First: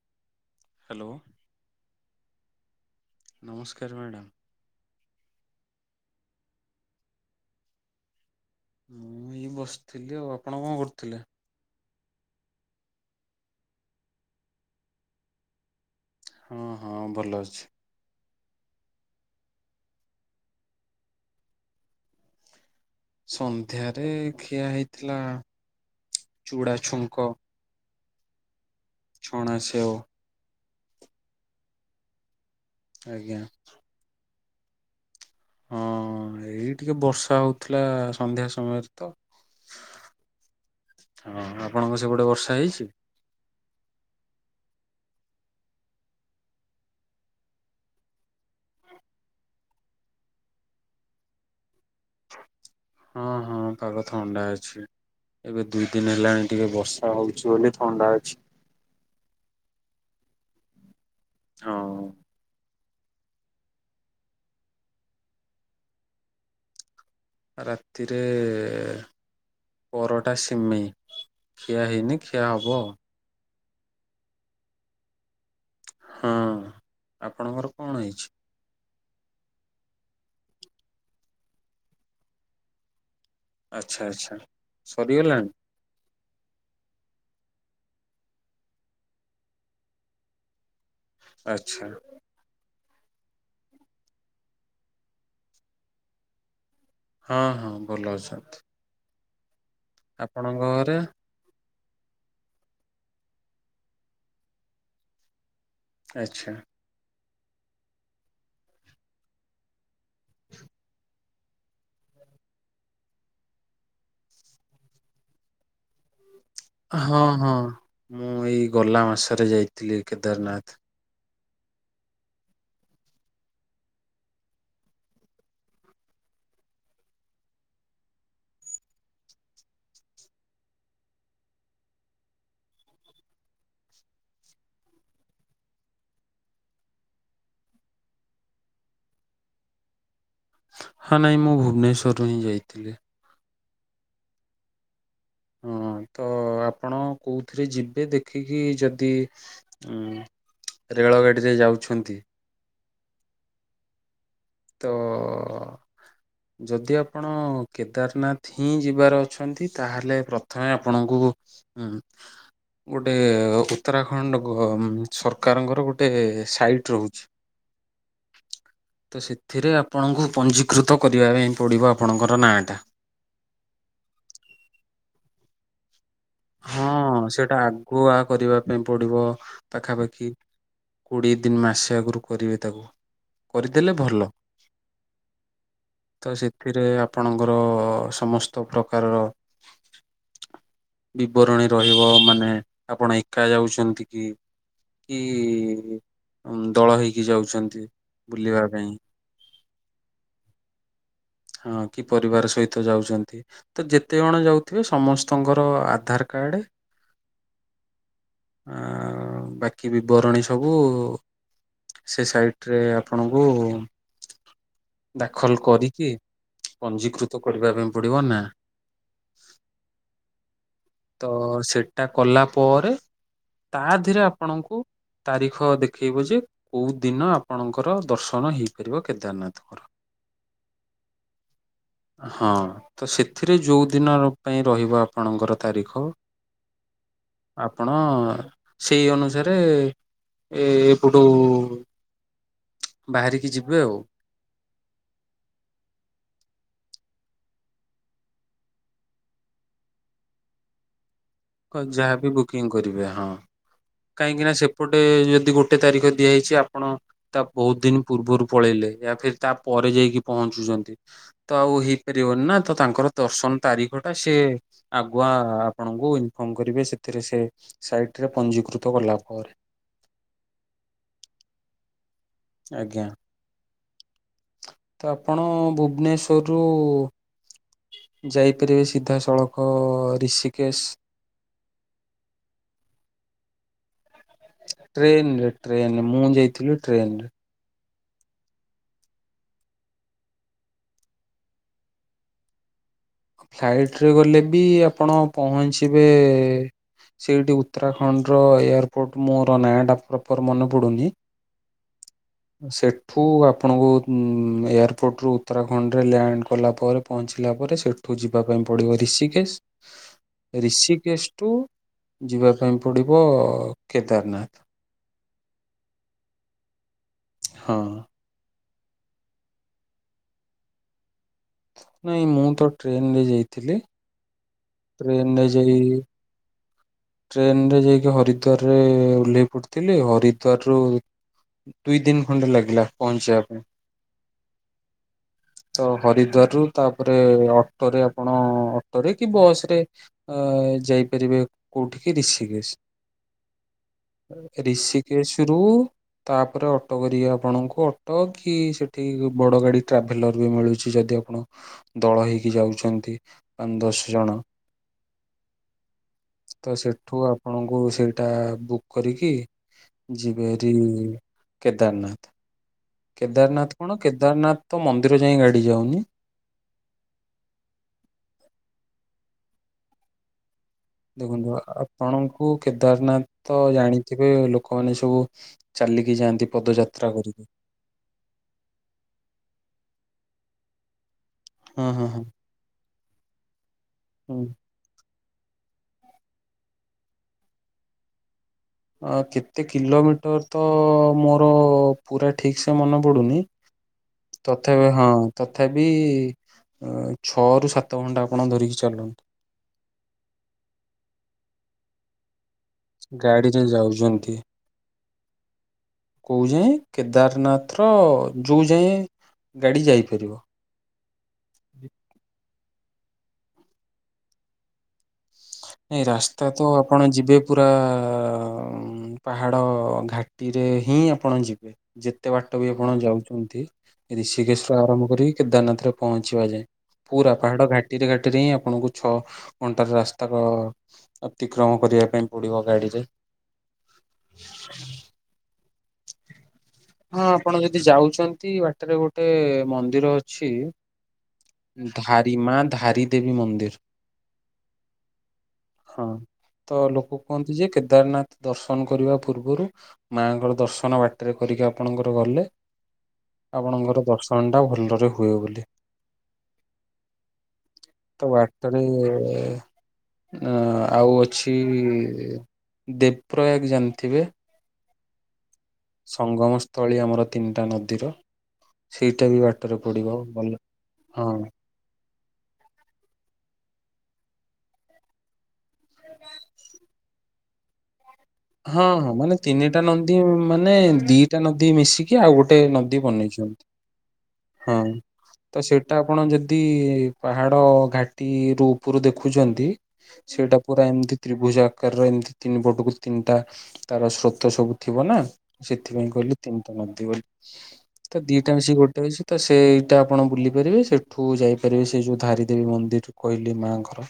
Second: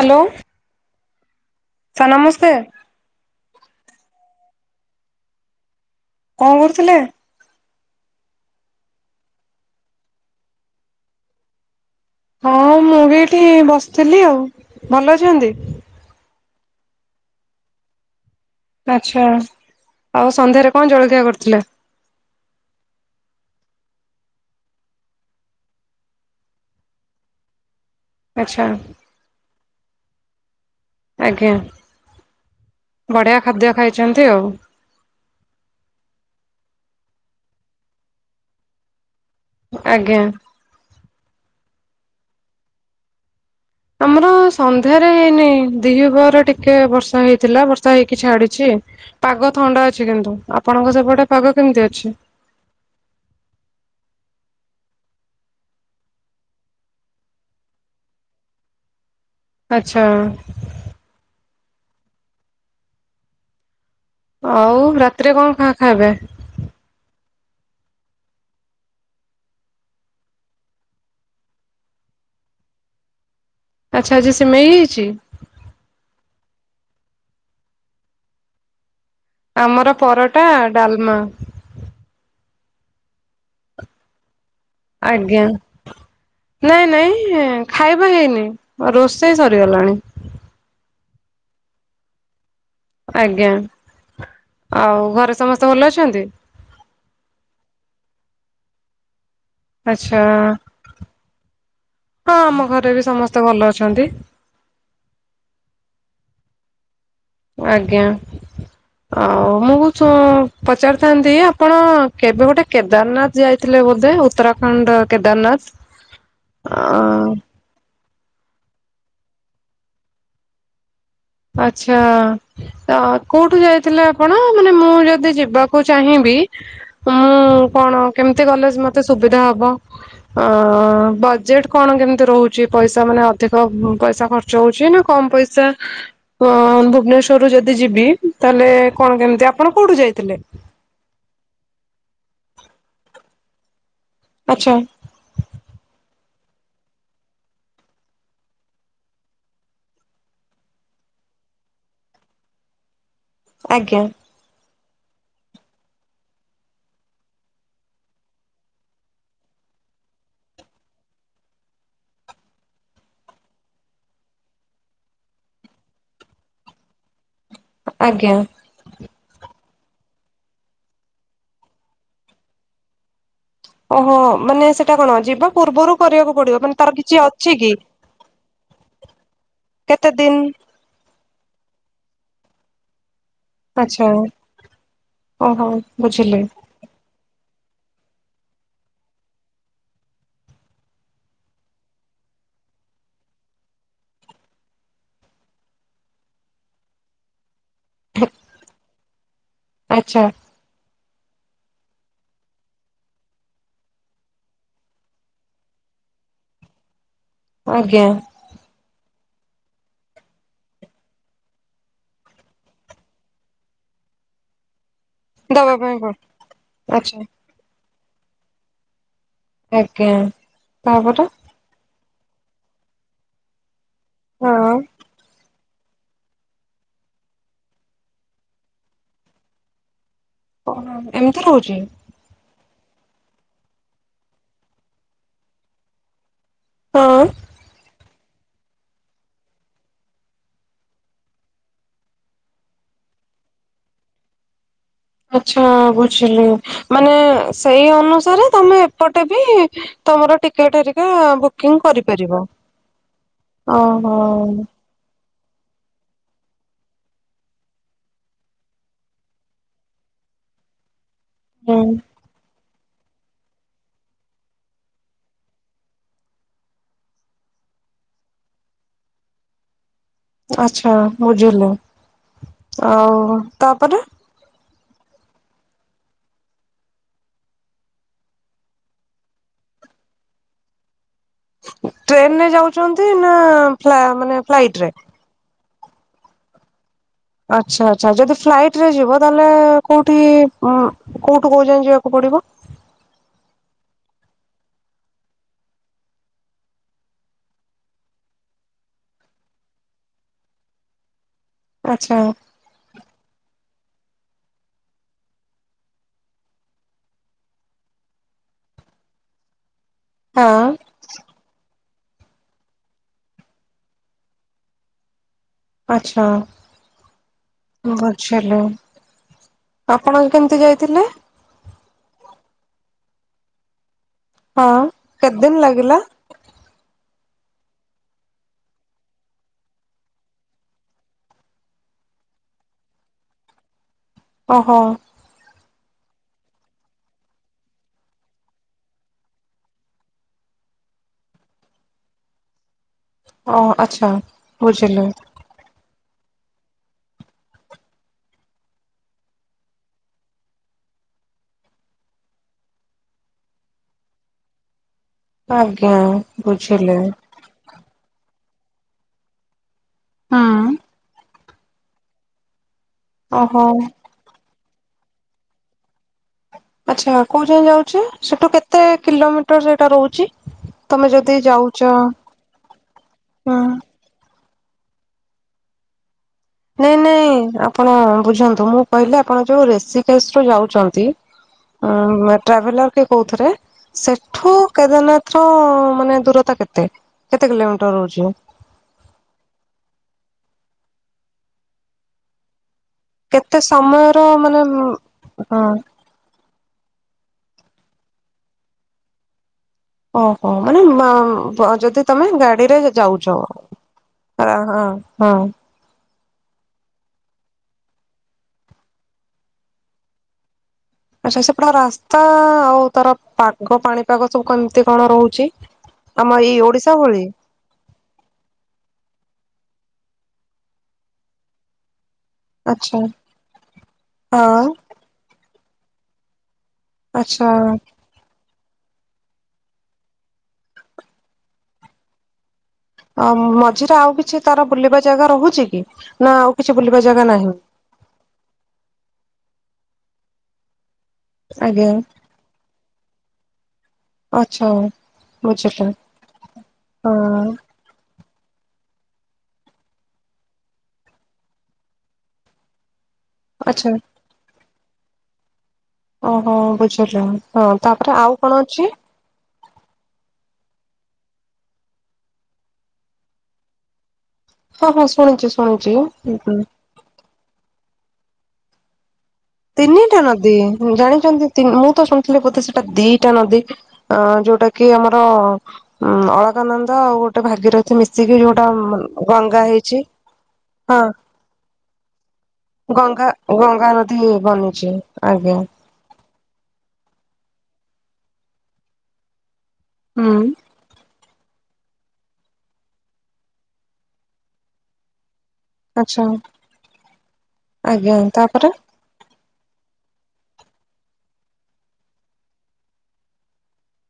Hello. Hello sir, ନମସ୍କାର। ନମସ୍କାର madam. କଣ କରୁଥିଲେ? ମୁଁ ଏଇ ବସିଥିଲି ଆଉ ଆପଣ କଣ କରୁଥିଲେ? ହଁ ମୁଁ ବି ଏଇଠି ବସିଥିଲି ଆଉ, ଭଲ ଅଛନ୍ତି? ହଁ ହଁ ଭଲ ଅଛି। ଆଚ୍ଛା, ଆଉ ସନ୍ଧ୍ୟାରେ କଣ ଜଳଖିଆ କରିଥିଲେ? ସନ୍ଧ୍ୟାରେ ଖିଆ ହେଇଥିଲା ଚୁଡ଼ା ଛୁଙ୍କ। ଆଚ୍ଛା ଛଣା ସେଓ, ଆଜ୍ଞା, ବଢିଆ ଆଜ୍ଞା ଖାଦ୍ୟ ଖାଇଛନ୍ତି ଆଉ। ହଁ, ଏଇ ଟିକେ ବର୍ଷା ହଉଥିଲା ସନ୍ଧ୍ୟା ସମୟରେ। ତ ଆଜ୍ଞା ହଁ, ଆପଣଙ୍କ ସେପଟେ ବର୍ଷା ହେଇଛି? ଆମର ସନ୍ଧ୍ୟାରେ ହେଇନି ଦିହି ପହରେ ଟିକେ ବର୍ଷା ହେଇଥିଲା ବର୍ଷା ହେଇକି ଛାଡିଛି। ପାଗ ଥଣ୍ଡା ଅଛି କିନ୍ତୁ, ଆପଣଙ୍କ ସେପଟେ ପାଗ କେମିତି ଅଛି? ହଁ ହଁ ପାଗ ଥଣ୍ଡା ଅଛି। ଏବେ ଦୁଇ ଦିନ ହେଲାଣି ଟିକେ ବର୍ଷା ହଉଛି ବୋଲି ଥଣ୍ଡା ଅଛି। ଆଚ୍ଛା ହଁ ଆଉ ରାତିରେ କଣ ଖା ଖାଇବେ? ରାତିରେ ପରଟା ସିମେଇ ଖିଆ ହେଇନି ଖିଆ ହବ ଆଉ। ଆଚ୍ଛା ଆଜି ସିମେଇ ହେଇଛି? ହଁ ଆପଣଙ୍କର କଣ ହେଇଛି? ଆମର ପରଟା, ଡାଲମା ଆଚ୍ଛା ଆଚ୍ଛା ଆଜ୍ଞା ସରିଗଲାଣି ନାଇଁ ନାଇଁ ଖାଇବା ହେଇନି ରୋଷେଇ ସରିଗଲାଣି। ଆଚ୍ଛା ଆଜ୍ଞା, ଆଉ ଘରେ ସମସ୍ତେ ଭଲ ଅଛନ୍ତି? ହଁ ହଁ ଭଲ ଅଛନ୍ତି। ଆଚ୍ଛା, ଆପଣଙ୍କ ଘରେ ହଁ ଆମ ଘରେ ବି ସମସ୍ତେ ଭଲ ଅଛନ୍ତି। ଆଚ୍ଛା ଆଜ୍ଞା ଆଉ ମୁଁ କହୁ ଉଁ ପଚାରିଥାନ୍ତି ଥାନ୍ତି ଆପଣ କେବେ ଗୋଟେ କେଦାରନାଥ ଯାଇଥିଲେ ବୋଧେ, ଉତ୍ତରାଖଣ୍ଡ କେଦାରନାଥ? [inaudible] ହଁ ଅ ହଁ ମୁଁ ଏଇ ଗଲା ମାସରେ ଯାଇଥିଲି କେଦାରନାଥ। ଆଚ୍ଛା ତ କୋଉଠୁ ଯାଇଥିଲେ ଆପଣ ମାନେ ମୁଁ ଯଦି ଯିବାକୁ ଚାହିଁବି ତ ମୁଁ କଣ କେମିତି ଗଲେଜ ମତେ ସୁବିଧା ହବ? ଅ ବଜେଟ କଣ କେମିତି ରହୁଛି ପଇସା ମାନେ ଅଧିକ ପଇସା ଖର୍ଚ୍ଚ ହଉଚି ନା କମ ପଇସା? ଅ ଭୁବନେଶ୍ଵର ରୁ ଯଦି ଯିବି ତାହେଲେ କଣ କେମିତି, ଆପଣ କୋଉଠୁ ଯାଇଥିଲେ? ହଁ ନାଇଁ ମୁଁ ଭୁବନେଶ୍ଵରରୁ ହିଁ ଯାଇଥିଲି। ଆଚ୍ଛା। ହଁ ତ ଆପଣ କୋଉଥିରେ ଯିବେ ଦେଖିକି ଯଦି ଉଁ ରେଳ ଗାଡିରେ ଯାଉଛନ୍ତି? ଆଜ୍ଞା। ତ ଯଦି ଆପଣ କେଦାରନାଥ ହିଁ ଯିବାର ଅଛନ୍ତି ତାହେଲେ ପ୍ରଥମେ ଆପଣଙ୍କୁ ହୁଁ। ଗୋଟେ ଉତ୍ତରାଖଣ୍ଡ ସରକାରଙ୍କର ଗୋଟେ ସାଇଟ୍ ରହୁଛି। ଆଚ୍ଛା। ଆଜ୍ଞା। ତ ସେଥିରେ ଆପଣଙ୍କୁ ପଞ୍ଜୀକୃତ କରିବା ପାଇଁ ପଡିବ ଆପଣଙ୍କର ନାଁ ଟା? ଓହୋ ମାନେ ସେଇଟା କଣ ଯିବା ପୂର୍ବରୁ କରିବାକୁ ପଡିବ ମାନେ ହଁ ତାର କିଛି ଅଛି ସେଇଟା କି? ଆଗୁଆ କରିବା ପାଇଁ ପଡିବ କେତେ ପାଖାପାଖି ଦିନ କୋଡ଼ିଏ ଦିନ ମାସେ ଆଗରୁ କରିବେ ତାକୁ। କରିଦେଲେ ଆଛା ଭଲ ଓହୋ ତ ବୁଝିଲି। ସେଥିରେ ଆପଣଙ୍କର ସମସ୍ତ ପ୍ରକାରର ବିବରଣୀ ରହିବ ମାନେ ଆପଣ ଏକା ଯାଉଛନ୍ତି କି? କି ଦଳ ହେଇକି ଯାଉଛନ୍ତି। ବୁଲିବା ପାଇଁ। ଆଚ୍ଛା ହଁ କି ପରିବାର ସହିତ ଯାଉଛନ୍ତି ତ ଯେତେ ଜଣ ଯାଉଥିବେ ସମସ୍ତଙ୍କର ଆ ଆଧାର କାର୍ଡ଼ ଆଜ୍ଞା। ଆ ବାକି ବିବରଣୀ ସବୁ ସେ ସାଇଟ ରେ ଆପଣଙ୍କୁ ଦାଖଲ ଦବା ପାଇଁ କରିକି ପଡୁ ଆଚ୍ଛା ପଞ୍ଜୀକୃତ କରିବା ପାଇଁ ପଡିବ ନା। ଆଜ୍ଞା। ତାପରେ ତ ସେଟା କଲା ପରେ ତା ଦେହରେ ହଁ ଆପଣଙ୍କୁ ତାରିଖ ଦେଖେଇବ ଯେ କୋଉ ଦିନ ଆପଣଙ୍କର ଦର୍ଶନ ହେଇପାରିବ କେଦାରନାଥଙ୍କର। [unintelligible] ଓହୋ ଏମିତି ହଉଛି? ହଁ ତ ସେଥିରେ ଯୋଉ ଦିନ ପାଇଁ ରହିବ ଆପଣଙ୍କର ତାରିଖ। ହଁ ଆପଣ। ସେଇ ଅନୁସାରେ ଏ ଏପଟୁ ବାହାରିକି ଯିବେ ଆଉ ଆଛା ବୁଝିଲି ମାନେ ସେଇ ଅନୁସାରେ ତମେ ଏପଟେ ବି ତମର ଟିକେଟ ହେରିକା ବୁକ୍ ଯାହାବି ବୁକିଂ କରିବେ ହଁ ଓହୋ କାହିଁକି ନା ସେ ସେପଟେ ଯଦି ଗୋଟେ ତାରିଖ ଦିଆହେଇଛି ଆପଣ ତା ବହୁତ ଦିନ ପୂର୍ବରୁ ପଳେଇଲେ ୟା ଫେର ତା ପରେ ଯାଇକି ପହଞ୍ଚୁଛନ୍ତି। ତ ଆଉ ହୁଁ ହେଇପାରିବନି ନା ତ ତାଙ୍କର ଦର୍ଶନ ତାରିଖଟା ସିଏ ଆଗୁଆ ଆପଣଙ୍କୁ କଣ କରିବେ ସେଥିରେ ସେ ସାଇଟରେ ପଞ୍ଜୀିକୃତ କଲା ପରେ ଆଛା ବୁଝିଲି ଆଜ୍ଞା ଆଉ ତାପରେ? ତ ଆପଣ ଭୁବନେଶ୍ୱରରୁ ଯାଇପାରିବେ ସିଧାସଳଖ ଋଷିକେଶ। ଟ୍ରେନରେ ଯାଉଛନ୍ତି ନା ଫ୍ଲା ମାନେ ଫ୍ଲାଇଟ ରେ? ଦେଇନି ଯେ ଟ୍ରେନରେ ମୁଁ ଯାଇଥିଲି ଟ୍ରେନରେ। ଆଚ୍ଛା ଆଚ୍ଛା ଯଦି ଫ୍ଲାଇଟ ରେ ଯିବ ତାହେଲେ କୋଉଠି କୋଉଠୁ କୋଉ ଯାଏ ଯିବାକୁ ପଡିବ? ଫ୍ଲାଇଟ ରେ ଗଲେ ବି ଆପଣ ପହଞ୍ଚିବେ ସେଇଠି ଉତ୍ତରାଖଣ୍ଡର ଏୟାରପୋର୍ଟ ମୋର ନାଁ ଟା ପ୍ରପର ମନେ ପଡ଼ୁନି। ଆଚ୍ଛା। ସେଠୁ ଆପଣଙ୍କୁ ଏୟାରପୋର୍ଟରୁୁ ଉତ୍ତରାଖଣ୍ଡରେ ଲ୍ୟାଣ୍ଡ କଲା ପରେ ପହଞ୍ଚିଲା ପରେ ସେଠୁ ଯିବା ପାଇଁ ପଡିବ ରୀଷିକେଶ ହଁ ରୀଷିକେଶଠୁ ଯିବା ପାଇଁ ପଡ଼ିବ କେଦାରନାଥ। ଆଚ୍ଛା ହଁ ଗ ଚାଲୋ ଆପଣ କେମିତି ଯାଇଥିଲେ? ନାଇଁ ମୁଁ ତ ଟ୍ରେନରେ ଯାଇଥିଲି। ହଁ କେତେ ଟ୍ରେନରେ ଦିନ ଯାଇ ଲାଗିଲା? ଟ୍ରେନରେ ଯାଇକି ହରିଦ୍ୱାରରେ ଓହ୍ଲେଇ ପଡ଼ିଥିଲି ହରିଦ୍ୱାର ରୁ ଦୁଇ ଦିନ ଖଣ୍ଡେ ଲାଗିଲା ପହଞ୍ଚିବା ପାଇଁ। ଓହୋ। [unintelligible] ତ ହରିଦ୍ୱାର ରୁ ତାପରେ ଅଟୋରେ ଆପଣ ଅଟୋରେ କି ବସ ରେ ଅ ଯାଇପାରିବେ କୋଉଠିି କି ରିଶିକେଶ। ଓ ଆଚ୍ଛା ବୁଝିଲୁ। ରୁ ତାପରେ ଅଟୋ କରିକି ଆପଣଙ୍କୁ ଅଟୋ କି ସେଠି ବଡ ଗାଡି ଟ୍ରାଭେଲର ବି ମିଳୁ ଛି ଯଦି ଆପଣ ଦଳ ହେଇକି ଯାଉଛନ୍ତି ପାଞ୍ଚ ଦଶ ଜଣ। ଆଜ୍ଞା। ତ ବୁଝିଲି। ସେଠୁ ଆପଣଙ୍କୁ ସେଇଟା ବୁକ୍ କରିକି। ହୁଁ ଯିବେ ହେରି କେଦାରନାଥ। ଓହୋ କେଦାରନାଥ କଣ କେଦାରନାଥ ତ ମନ୍ଦିର ଯାଇଁ ଗାଡି ଯାଉନି। ଆଚ୍ଛା କୋଉ ଯାଇଁ ଯାଉଛି ସେଠୁ କେତେ କିଲୋମିଟର ସେଇଟା ରହୁଛି? ତମେ ଯଦି ଦେଖନ୍ତୁ ଯାଉଛ ଆପଣଙ୍କୁ କେଦାରନାଥ ହୁଁ ତ ଜାଣି ଥିବେ ଲୋକମାନେ ସବୁ ଚାଲିକି ଯାଆନ୍ତି। ନାଇଁ ପଦଯାତ୍ରା ନାଇଁ କରିକି। ଆପଣ ବୁଝାନ୍ତୁ ମୁଁ କହିଲି ଆପଣ ଯୋଉ ରେଷିକେଶ ରୁ ଯାଉଛନ୍ତି। ହଁ ଅ ହଁ ହଁ। ଟ୍ରାଭେଲର କି କୋଉଥିରେ ହୁଁ ସେଠୁ। କେଦାରନାଥ ର ମାନେ ଦୂରତା କେତେ କେତେ କିଲୋମିଟର ରହୁଛି? କେତେ କିଲୋମିଟର ତ ମୋର। ପୁରା ଠିକ ସେ ମନେ ପଡୁନି କେତେ ସମୟର ମାନେ ତଥାପ ହଁ ହଁ ତଥାପି। ଛଅ ରୁ ସାତ ଘଣ୍ଟା ଆପଣ ଧରିକି ଚାଲନ୍ତୁ। ଓହୋ ମାନେ ମା ଯଦି ତମେ ଗାଡିରେ। ଯାଉଛ ହଁ ଗାଡିରେ ଯାଉଛନ୍ତି ହଁ ହଁ କୋଉ ଯାଏଁ କେଦାରନାଥର ଯୋଉ ଯାଏଁ ଗାଡ଼ି ଯାଇପାରିବ। ଆଚ୍ଛା ସେପଟା ରାସ୍ତା ଆଉ ତାର ପାଗ ପାଣିପାଗ ସବୁ କେମିତି କଣ ରହୁ ଛି ନାଇଁ ଆମ ରାସ୍ତା ଏଇ ତ ଓଡିଶା ଆପଣ ଭଳି? ଯିବେ ପୁରା ପାହାଡ଼ ଘାଟିରେ ହିଁ ଆପଣ ଯିବେ। ଯେତେ ବାଟ ବି ଆପଣ ଆଚ୍ଛା ଯାଉଛନ୍ତି ରୀଷିକେଶ ହଁ ରୁ ଆରମ୍ଭ କରି। କେଦାରନାଥ ରେ ପହଞ୍ଚିବା ଯାଏ ପୁରା ଆଚ୍ଛା ପାହାଡ ଘାଟିରେ ଘାଟିରେ ହିଁ ଆପଣଙ୍କୁ ଛଅ ଘଣ୍ଟାର ରାସ୍। [unintelligible] ଅତିକ୍ରମ କରିବା ପାଇଁ ପଡିବ ଗାଡିଯେ। ଆ ମଝିରେ ଆଉ କିଛି ତାର ବୁଲିବା ଜାଗା ରୋହୁଚି କି ନା ଆଉ? କିଛି ବୁଲିବା ଜାଗା ହଁ ନାହିଁ ଆପଣ ଯଦି ଯାଉଚନ୍ତି ବାଟରେ ଗୋଟେ ମନ୍ଦିର ଅଛି। ଆଜ୍ଞା ଧାରି ମା ଧାରି ଦେବୀ ମନ୍ଦିର। ଆଚ୍ଛା ବୁଝିଲି ହଁ ତ ଲୋକ କୁହନ୍ତି ହଁ। ଯେ କେଦାରନାଥ। ଦର୍ଶନ କରିବା ପୂର୍ବରୁ ମାଙ୍କର ଦର୍ଶନ ବାଟରେ କରିକି ଆପଣଙ୍କର ଗଲେ ଆଚ୍ଛା ଆପଣଙ୍କର ଦର୍ଶନ ଟା ଭଲରେ ହୁଏ ବୋଲି। ଓହୋ ବୁଝିଲି ହଁ ତାପରେ ତ ଆଉ କଣ ଅଛି? [unintelligible] ଅ ଆଉ ଅଛି ଦେବପ୍ରୟାଗ ଜାଣିଥିବେ? ହଁ ହଁ ଶୁଣିଚି। ସଙ୍ଗମ ସ୍ଥଳୀ ଆମର ତିନିଟା ନଦୀର ସେଇଟା ବି ବାଟ ତିନିଟା ନଦୀ ଜାଣିଚନ୍ତି ମୁଁ ତ ଶୁ ଥିଲେ ବୋଧେ ସେଟା ଦିଇଟା ନଦୀ ଅ ଯୋଉଟା କି ଆମର ହୁଁ ଅଳକାନନ୍ଦ ଆଉ ଗୋଟେ ଗୋଟେ ଭାଗିରଥି ମିଶିକି ଯୋଉଟା ହଁ ହଁ ମାନେ ଗଙ୍ଗା ତିନିଟା ହେଇଚି ନଦୀ ମାନେ ହଁ। ଦିଟା ନଦୀ ମିଶିକି ଆଉ ଗୋଟେ ନଦୀ ଗଙ୍ଗା ବନେଇଛନ୍ତି। ଗଙ୍ଗା ନଦୀ ବନିଚି ଆଜ୍ଞା। ସେଟା ଆପଣ ଯେଦି ପାହାଡ ଘାଟି ରୁ ଉପରୁ ଦେଖୁଚ ନ୍ତି ହୁଁ। ସେଟା ପୁରା ଏମିତି ତ୍ରିଭୁଜ ଆକାରର ଏମିତି ତିନି ପଟକୁ ତିନିଟା ତାର ସ୍ରୋତ ସବୁ ଥିବ ନା। ସେଥିପାଇଁ ଆଚ୍ଛା କହିଲି ତିନିଟା ନଦୀ ବୋଲି ତ ଆଜ୍ଞା ଦିଟା ତାପରେ ମିଶି ଗୋଟେ ହେଇଚି ତ ସେ ଏଇଟା ଆପଣ ବୁଲିପାରିବେସେଠୁ ଯାଇପାରିବେ ସେ ଯୋଉ ଧାରିଦେବୀ ମନ୍ଦିର କହିଲି ମାଆଙ୍କର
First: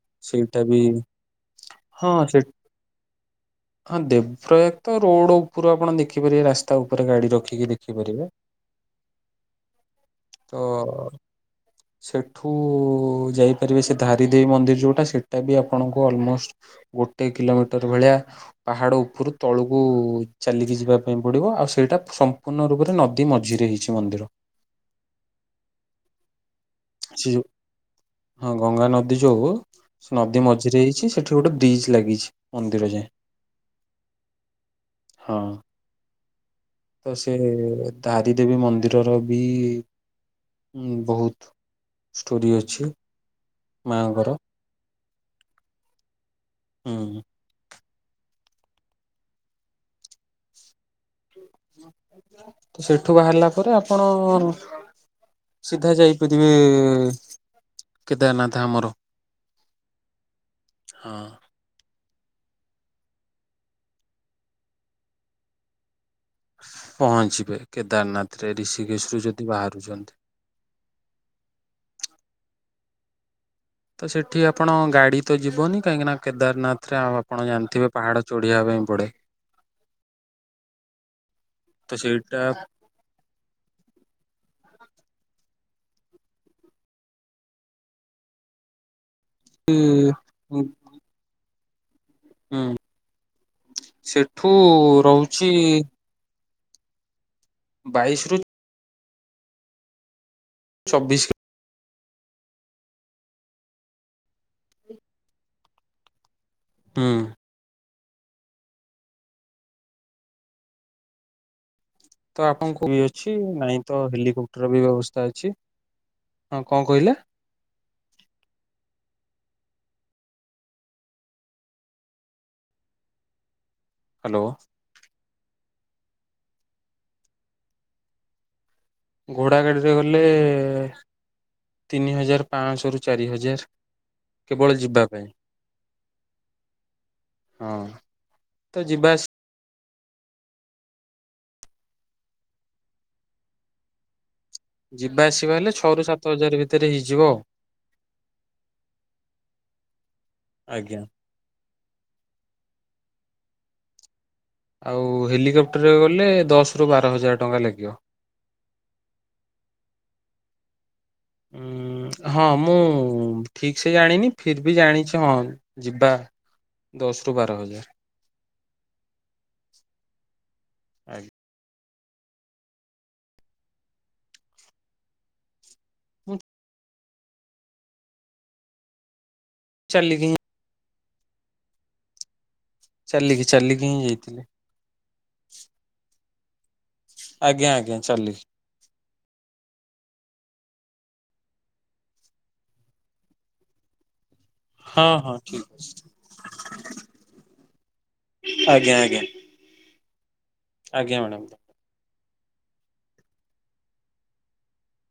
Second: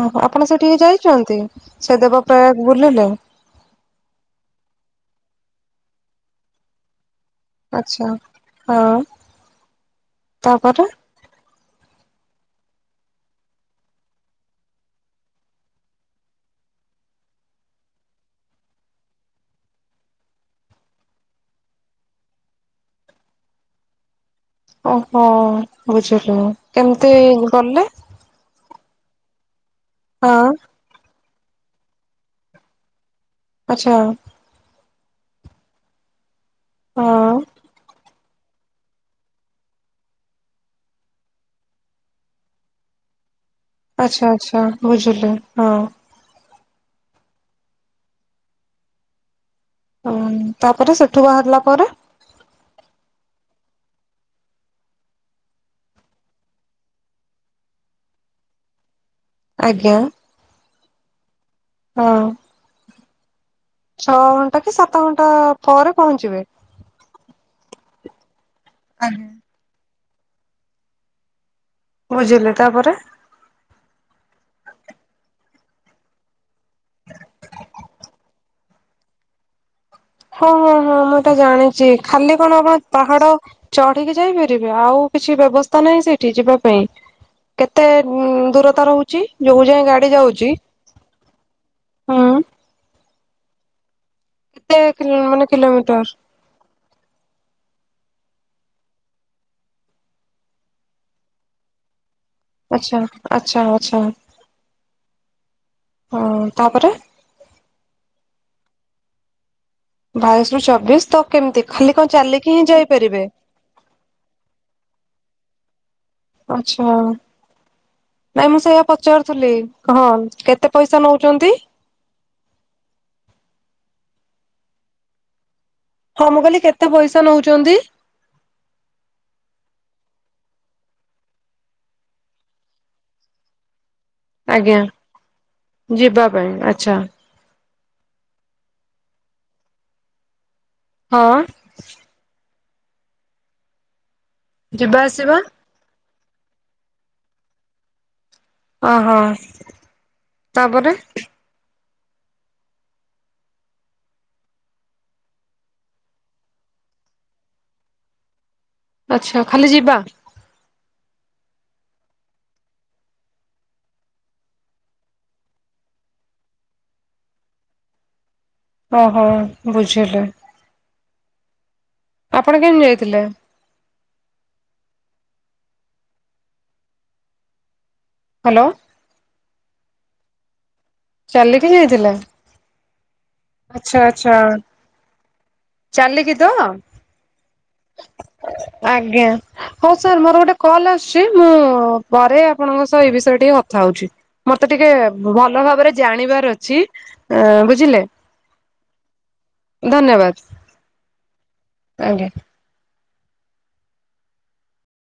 ଓହୋ ଆପଣ ସେଇଟା ସେଠିକି ବି ଯାଇଚନ୍ତି ସେ ଦେବ ପ୍ରାୟାଗ ବୁଲିଲେ? ହଁ ଦେବ ପ୍ରୟାଗ ତ ରୋଡ ଉପରୁ ଆପଣ ଦେଖିପାରିବେ ରାସ୍ତା ଉପରେ ଗାଡି ରଖି ଆଛା ହଁ ତାପରେ? ଁ [inaudible] ସେଠୁ ଯାଇପାରିବେ ସେ ଧାରିଦେବୀ ମନ୍ଦିର ଯୋଉଟା ସେଟା ବି ଆପଣଙ୍କୁ ଅଲମୋଷ୍ଟ ଗୋଟେ କିଲୋମିଟର ଭଳିଆ ପାହାଡ଼ ଉପୁରୁ ତଳକୁ ଚାଲିକି ଯିବା ପାଇଁ ପଡିବ ଆଉ ସେଇଟା ସମ୍ପୁ ସମ୍ପୂର୍ଣ୍ଣ ରୂପରେ ନଦୀ ମଝିରେ ହେଇଛି ମନ୍ଦିର। ଓହୋ ବୁଝିଲୁ କେମିତି ସେ ଯୋଉ ଗଲେ? ହଁ ଗଙ୍ଗା ନଦୀ ଯୋଉ ସେ ହଁ ନଦୀ ମଝିରେ ହେଇଛି ସେଠି ଗୋଟେ ବ୍ରିଜ ଲାଗିଛି ମନ୍ଦିର ଯାଏଁ। ଆଛା। ହଁ। ହଁ ତ ସେ ତାରି ଦେବୀ ମନ୍ଦିରର ବି ବୋହୁତ ଷ୍ଟୋରି ଅଛି। ମାଙ୍କର ଆଛା ଆଛା ବୁଝିଲି ହଁ। ହୁଁ। ହଁ ତାପରେ ସେଠୁ ବାହାରିଲା ପରେ? ସେଠୁ ବାହାରିଲା ପରେ ଆପଣ ସିଧା ଯାଇପାରିବେ କେଦାରନାଥ ଆମର। ଆଜ୍ଞା। ହଁ ହଁ ଛଅ ଘଣ୍ଟା କି ସାତ ଘଣ୍ଟା ପରେ ପହଞ୍ଚିବେ। ପହଞ୍ଚିବେ କେଦାରନାଥରେ ଋଷିକେଶରୁ ଯଦି ବାହାରୁଚନ୍ତି। ବୁଝିଲେ ତାପରେ? ତ ସେଠି ଆପଣ ଗାଡି ତ ଯିବନି କାହିଁକି ନା କେଦାରନାଥ ଥିରେ ଆଉ ଆପଣ ଜାଣିଥିବେ ପାହାଡ ଚୋଢିଆ ପାଇଁ ପଡେ। ହଁ ହଁ ହଁ ମୁଁ ଏଇଟା ଜାଣିଚି ତ ଖାଲି ସେଇଟା କଣ ଆବାଜ୍ ପାହାଡ ଚଢିକି ଯାଇପାରିବେ ଆଉ କିଛି ବ୍ୟବସ୍ଥା ନାହିଁ ସେଇଠି ଯିବା ପାଇଁ? କେତେ ଦୂରତା ଉଁ ରୋହୁଚି ଯୋଉ ଉ ଯାଏ ଗାଡି ଯାଉଛି ହୁଁ ହୁଁ। ହୁଁ ସେଠୁ କେତେ ମାନେ ରୋହୁଛି କିଲୋମିଟର ବାଇଶ୍ ରୁ ଚବିଶି। ଆଚ୍ଛା ଆଚ୍ଛା ଆଚ୍ଛା ହଁ ତାପରେ? ହୁଁ। ବାଇଶ ରୁ ଚବିଶ ତ କେମ୍ତି ଖାଲି କଁ ତ ଚାଲିକି ହିଁ ଆପଣଙ୍କୁ ବି ଯାଇପାରିବେ? ଅଛି ନାଇଁ ତ ହେଲିକପ୍ଟର ବି ବ୍ୟବସ୍ଥା ଅଛି। ହଁ କଣ ଆଚ୍ଛା। କହିଲେ ନାଇଁ ମୁଁ ସେଇଆ ପଚାରୁଥୁଲି କହ କେତେ ପଇସା ନୋଉଚନ୍ତି? ହାଲୋ ହଁ ମୁଁ କଇଲି କେତେ ପଇସା ନୋଉଚନ୍ତି? ଘୋଡ଼ା ଗାଡ଼ିରେ ଗଲେ ତିନି ହଜାର ପାଆଁଶରୁ ଚାରି ହଜାର। କେବଳ ଆଜ୍ଞା ଯିବା ପାଇଁ। ଯିବା ପାଇଁ ଆଚ୍ଛା ହଁ, ତ ଯିବା ଆସି ହଁ। ଯିବା ଆସିବା ହେଲେ ଛଅ ରୁ ସାତ ହଜାର ଭିତେରେ ହେଇଯିବ। ଓ ହଁ ତାପରେ? ଆଜ୍ଞା। ଆଉ ହେଲିକପ୍ଟରରେ ଗଲେ ଦଶରୁ ବାର ହଜାର ଟଙ୍କା ଲାଗିବ। ଆଚ୍ଛା ଖାଲି ଯିବା? ଉଁ ହଁ ମୁଁ ଠିକ୍ ସେ ଜାଣିନି ଫିର୍ ବି ଜାଣିଛି ହଁ। ଯିବା ଦଶ୍ ରୁ ବାର ହଜାର। ଓହୋ ବୁଝିଲି ଆଜ୍ଞା। ଆପଣ କେମିତି ଯାଇଥିଲେ? ମୁଁ ହାଲୋ ଚାଲିକି ହିଁ। ଚାଲିକି ଯାଇଥିଲା? ଚାଲିକି। ଚାଲିକି ହିଁ ଆଚ୍ଛା ଆଚ୍ଛା ଯାଇଥିଲି ଚାଲିକି ତ? ଆଜ୍ଞା ଆଜ୍ଞା ଚାଲିକି। ଆଜ୍ଞା। ହଁ ସାର୍ ମୋର ଗୋଟେ କଲ୍ ଆସୁଛି ମୁଁ ପରେ ଆପଣଙ୍କ ସହ ଏ ବିଷୟ ରେ ଟିକେ କଥା ହୋଉଛି। ମତେ ଟିକେ ହଁ ହଁ ଭଲ ଠିକ ଭାବରେ ଜାଣିବାର ଅଛି ଅଁ ବୁଝିଲେ? ଆଜ୍ଞା ଆଜ୍ଞା। ଧନ୍ୟବାଦ ଆଜ୍ଞା ମ୍ୟାଡ଼ାମ। ଆଜ୍ଞା।